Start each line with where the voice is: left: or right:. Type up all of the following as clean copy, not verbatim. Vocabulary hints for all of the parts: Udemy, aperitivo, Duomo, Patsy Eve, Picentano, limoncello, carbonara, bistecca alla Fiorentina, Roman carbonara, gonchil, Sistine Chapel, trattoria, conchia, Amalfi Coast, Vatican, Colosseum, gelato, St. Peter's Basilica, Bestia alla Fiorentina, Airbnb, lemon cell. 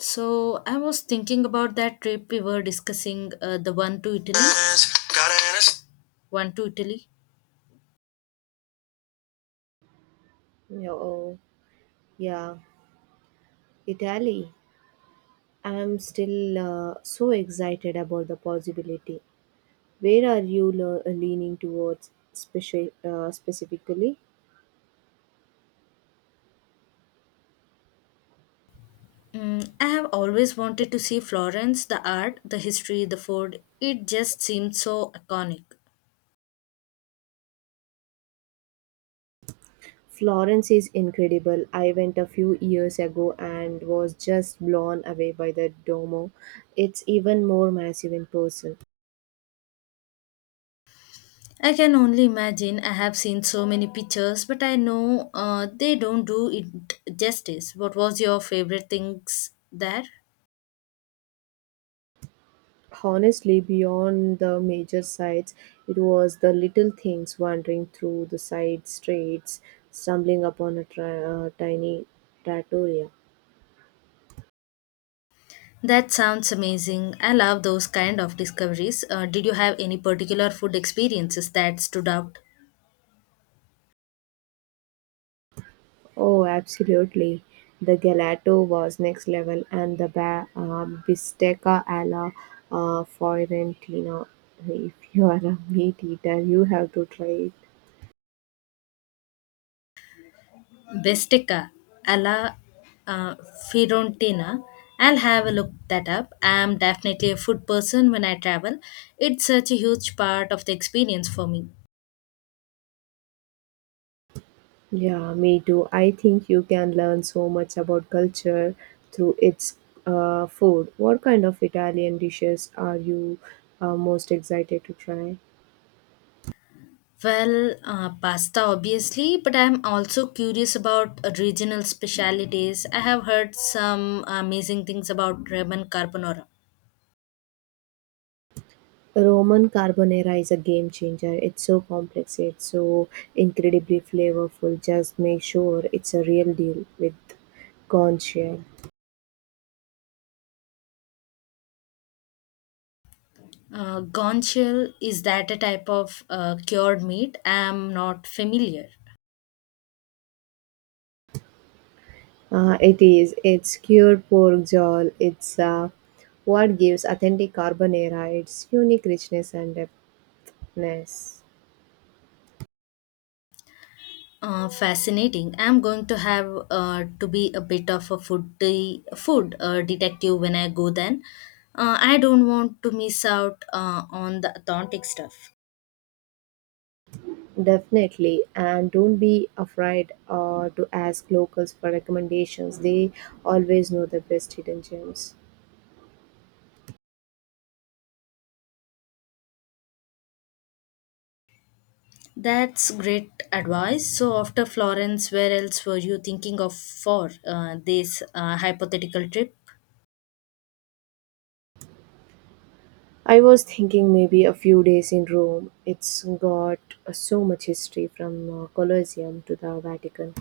left: So I was thinking about that trip we were discussing, the one to Italy. One to Italy.
right: No, oh, yeah, Italy. I'm still so excited about the possibility. Where are you leaning towards specifically?
left: Mm, I have always wanted to see Florence, the art, the history, the food. It just seemed so iconic.
right: Florence is incredible. I went a few years ago and was just blown away by the Duomo. It's even more massive in person.
left: I can only imagine. I have seen so many pictures, but I know they don't do it justice. What was your favorite things there?
right: Honestly, beyond the major sights, it was the little things wandering through the side streets, stumbling upon a tiny trattoria.
left: That sounds amazing. I love those kind of discoveries. Did you have any particular food experiences that stood out?
right: Oh, absolutely. The gelato was next level, and the bistecca alla Fiorentina. If you are a meat eater, you have to try it.
left: Bestica alla uh, Fiorentina. I'll have a look that up. I'm definitely a food person when I travel. It's such a huge part of the experience for me.
right: Yeah, me too. I think you can learn so much about culture through its food. What kind of Italian dishes are you most excited to try?
left: Well, pasta obviously, but I'm also curious about regional specialities. I have heard some amazing things about Roman carbonara.
right: Roman carbonara is a game changer. It's so complex, it's so incredibly flavorful. Just make sure it's a real deal with conchia.
left: Gonchil, is that a type of cured meat? I'm not familiar.
right: It is. It's cured pork jowl. It's what gives authentic carbonara its unique richness and depthness.
left: Fascinating. I'm going to have to be a bit of a foodie, food detective when I go then. I don't want to miss out on the authentic stuff.
right: Definitely, and don't be afraid to ask locals for recommendations. They always know the best hidden gems.
left: That's great advice. So after Florence, where else were you thinking of for this hypothetical trip?
right: I was thinking maybe a few days in Rome. It's got so much history from Colosseum to the Vatican.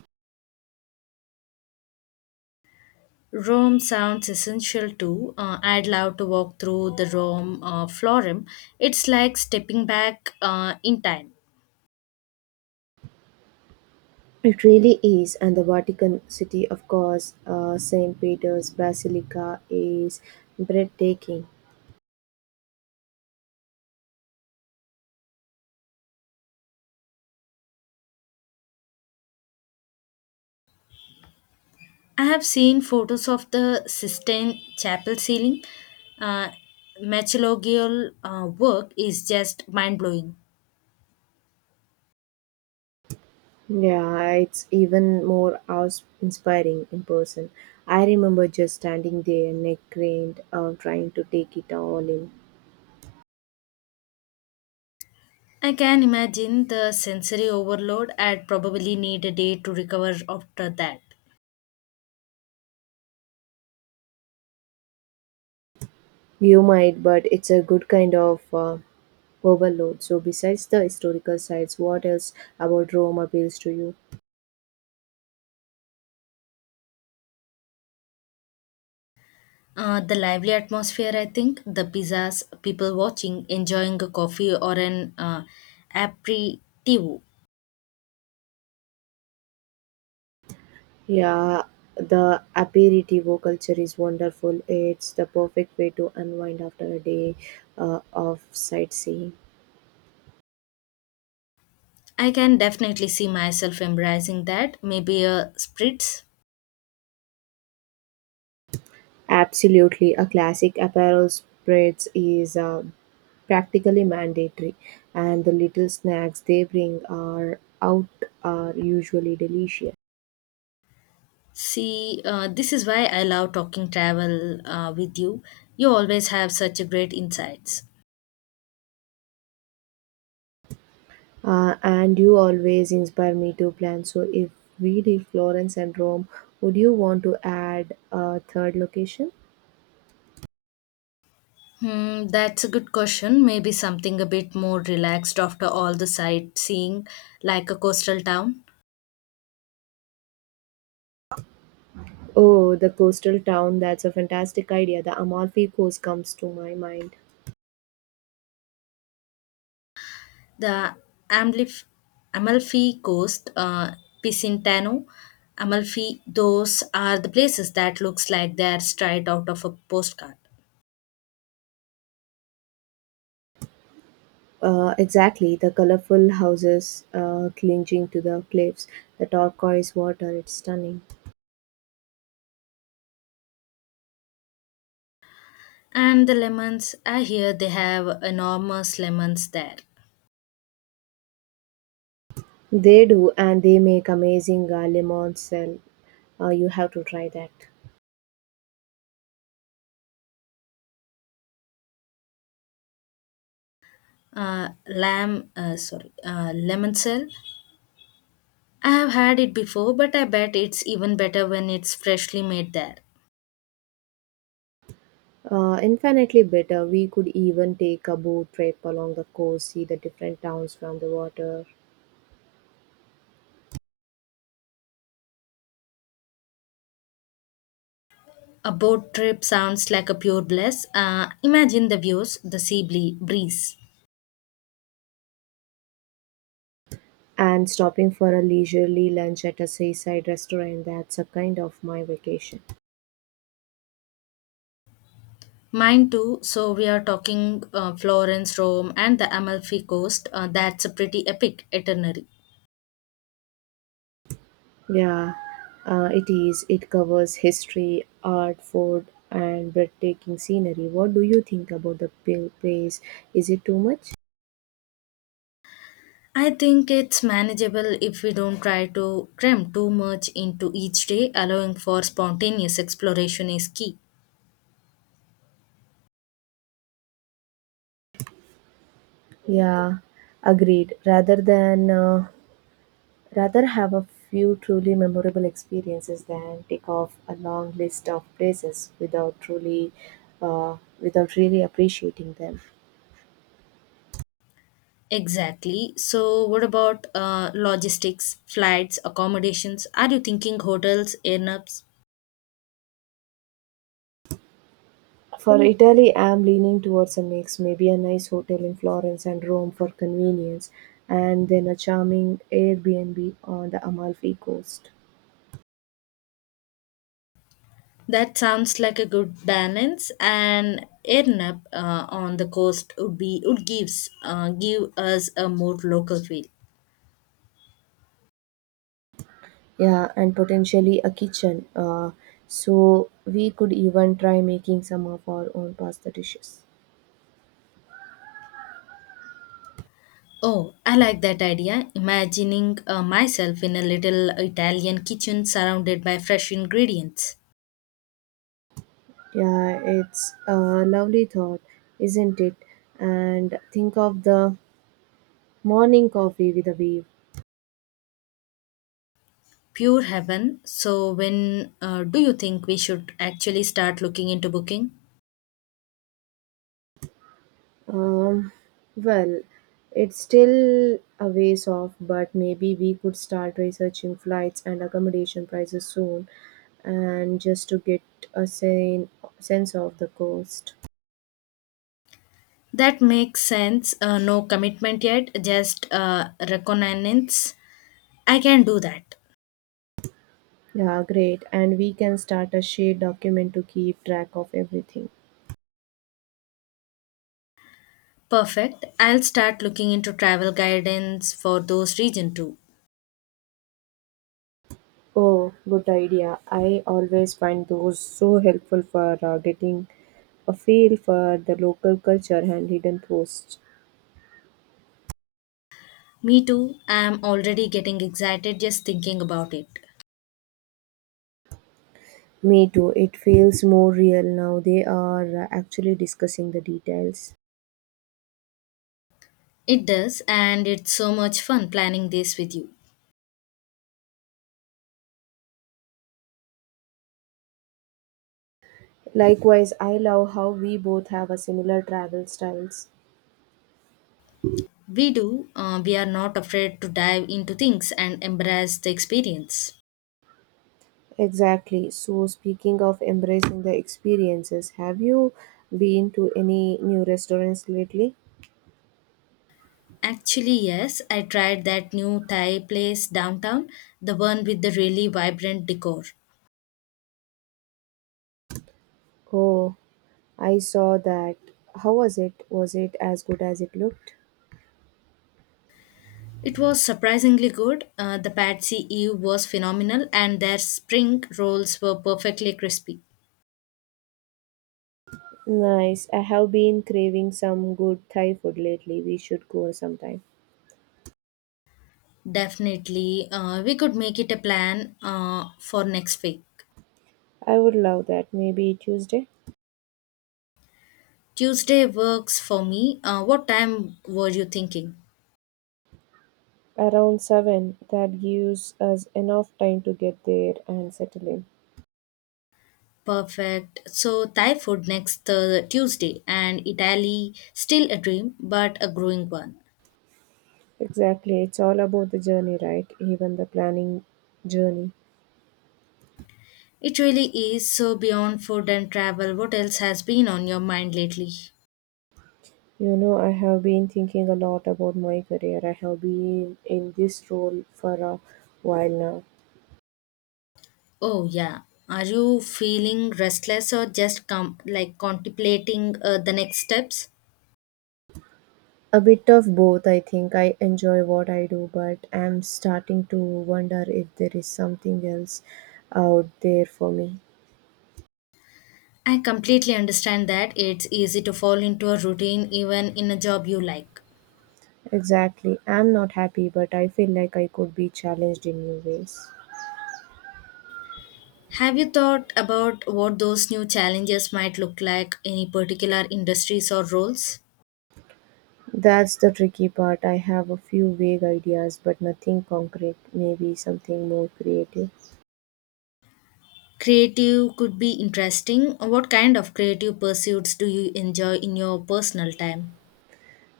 left: Rome sounds essential too. I'd love to walk through the Rome Forum. It's like stepping back in time.
right: It really is, and the Vatican City, of course, St. Peter's Basilica is breathtaking.
left: I have seen photos of the Sistine Chapel ceiling. Uh, Metallurgical work is just mind blowing.
right: Yeah, it's even more inspiring in person. I remember just standing there, neck craned, trying to take it all in.
left: I can imagine the sensory overload. I'd probably need a day to recover after that.
right: You might, but it's a good kind of overload. So, besides the historical sites, what else about Rome appeals to you?
left: The lively atmosphere, I think, the pizzas, people watching, enjoying a coffee or an aperitivo.
right: Yeah, the aperitivo culture is wonderful. It's the perfect way to unwind after a day of sightseeing.
left: I can definitely see myself embracing that. Maybe a spritz.
right: Absolutely, a classic apparel spreads is practically mandatory, and the little snacks they bring are out are usually delicious.
left: See, this is why I love talking travel with you. You always have such a great insights.
right: And you always inspire me to plan. So, if we did Florence and Rome, would you want to add a third location?
left: Hmm, that's a good question. Maybe something a bit more relaxed after all the sightseeing, like a coastal town.
right: Oh, the coastal town. That's a fantastic idea. The Amalfi Coast comes to my mind.
left: The Amlif- Amalfi Coast, Picentano, Amalfi, those are the places that looks like they're straight out of a postcard.
right: Exactly, the colorful houses clinging to the cliffs, the turquoise water, it's stunning.
left: And the lemons, I hear they have enormous lemons there.
right: They do, and they make amazing lemon cell. You have to try that.
left: Lamb sorry lemon cell. I have had it before, but I bet it's even better when it's freshly made there.
right: Infinitely better. We could even take a boat trip along the coast, see the different towns from the water,
left: A boat trip sounds like a pure bliss. Imagine the views, the breeze.
right: and stopping for a leisurely lunch at a seaside restaurant. That's a kind of my vacation.
left: Mine too. So we are talking Florence, Rome, and the Amalfi Coast. That's a pretty epic itinerary.
right: Yeah, it is. It covers history, art, food, and breathtaking scenery. What do you think about the place? Is it too much?
left: I think it's manageable if we don't try to cram too much into each day, allowing for spontaneous exploration is key.
right: Yeah, agreed. Rather have a few truly memorable experiences than take off a long list of places without truly without really appreciating them.
left: Exactly. So, what about logistics, flights, accommodations? Are you thinking hotels, airnaps?
right: For Italy, I'm leaning towards a mix, maybe a nice hotel in Florence and Rome for convenience, and then a charming Airbnb on the Amalfi coast.
left: That sounds like a good balance. And airnap on the coast would give us a more local feel.
right: Yeah, and potentially a kitchen. So we could even try making some of our own pasta dishes.
left: Oh, I like that idea. Imagining myself in a little Italian kitchen surrounded by fresh ingredients.
right: Yeah, it's a lovely thought, isn't it? And think of the morning coffee with a wave.
left: Pure heaven. So, when do you think we should actually start looking into booking?
right: Um, well, it's still a ways off, but maybe we could start researching flights and accommodation prices soon, and just to get a sense of the cost.
left: That makes sense. No commitment yet, just reconnaissance. I can do that.
right: Yeah, great. And we can start a shared document to keep track of everything.
left: Perfect. I'll start looking into travel guidance for those region too.
right: Oh, good idea. I always find those so helpful for getting a feel for the local culture and hidden posts.
left: Me too. I'm already getting excited just thinking about it.
right: Me too. It feels more real now. They are actually discussing the details.
left: It does, and it's so much fun planning this with you.
right: Likewise, I love how we both have a similar travel styles.
left: We do. We are not afraid to dive into things and embrace the experience.
right: Exactly. So, speaking of embracing the experiences, have you been to any new restaurants lately?
left: Actually, yes, I tried that new Thai place downtown, the one with the really vibrant decor.
right: Oh, I saw that. How was it? Was it as good as it looked?
left: It was surprisingly good. The Patsy Eve was phenomenal, and their spring rolls were perfectly crispy.
right: Nice. I have been craving some good Thai food lately. We should go sometime.
left: Definitely, we could make it a plan for next week.
right: I would love that. Maybe Tuesday?
left: Tuesday works for me. What time were you thinking?
right: Around seven, that gives us enough time to get there and settle in.
left: Perfect. So, Thai food next Tuesday, and Italy still a dream, but a growing one.
right: Exactly, it's all about the journey, right? Even the planning journey.
left: It really is. So, beyond food and travel, what else has been on your mind lately?
right: You know, I have been thinking a lot about my career. I have been in this role for a while now.
left: Oh, yeah. Are you feeling restless or just like contemplating the next steps?
right: A bit of both, I think. I enjoy what I do, but I'm starting to wonder if there is something else out there for me.
left: I completely understand that it's easy to fall into a routine even in a job you like.
right: Exactly. I'm not happy, but I feel like I could be challenged in new ways.
left: Have you thought about what those new challenges might look like, any particular industries or roles?
right: That's the tricky part. I have a few vague ideas, but nothing concrete. Maybe something more creative.
left: Creative could be interesting. What kind of creative pursuits do you enjoy in your personal time?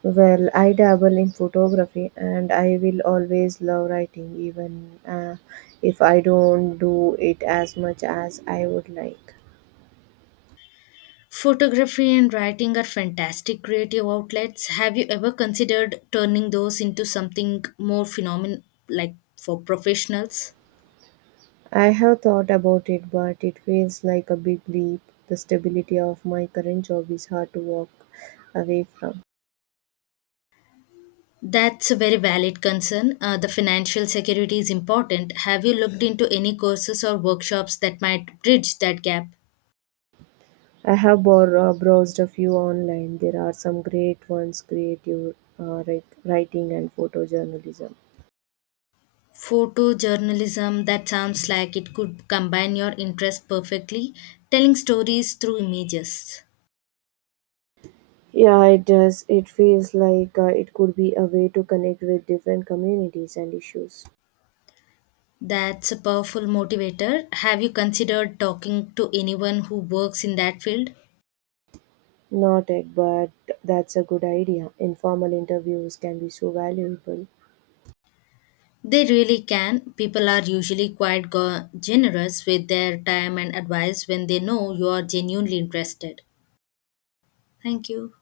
right: Well, I dabble in photography and I will always love writing, even if I don't do it as much as I would like.
left: Photography and writing are fantastic creative outlets. Have you ever considered turning those into something more phenomenal, like for professionals?
right: I have thought about it, but it feels like a big leap. The stability of my current job is hard to walk away from.
left: That's a very valid concern. The financial security is important. Have you looked into any courses or workshops that might bridge that gap?
right: I have browsed a few online. There are some great ones, creative writing and photojournalism.
left: Photojournalism, that sounds like it could combine your interest perfectly, telling stories through images.
right: Yeah, it does. It feels like it could be a way to connect with different communities and issues.
left: That's a powerful motivator. Have you considered talking to anyone who works in that field?
right: Not tech, but that's a good idea. Informal interviews can be so valuable.
left: They really can. People are usually quite generous with their time and advice when they know you are genuinely interested. Thank you.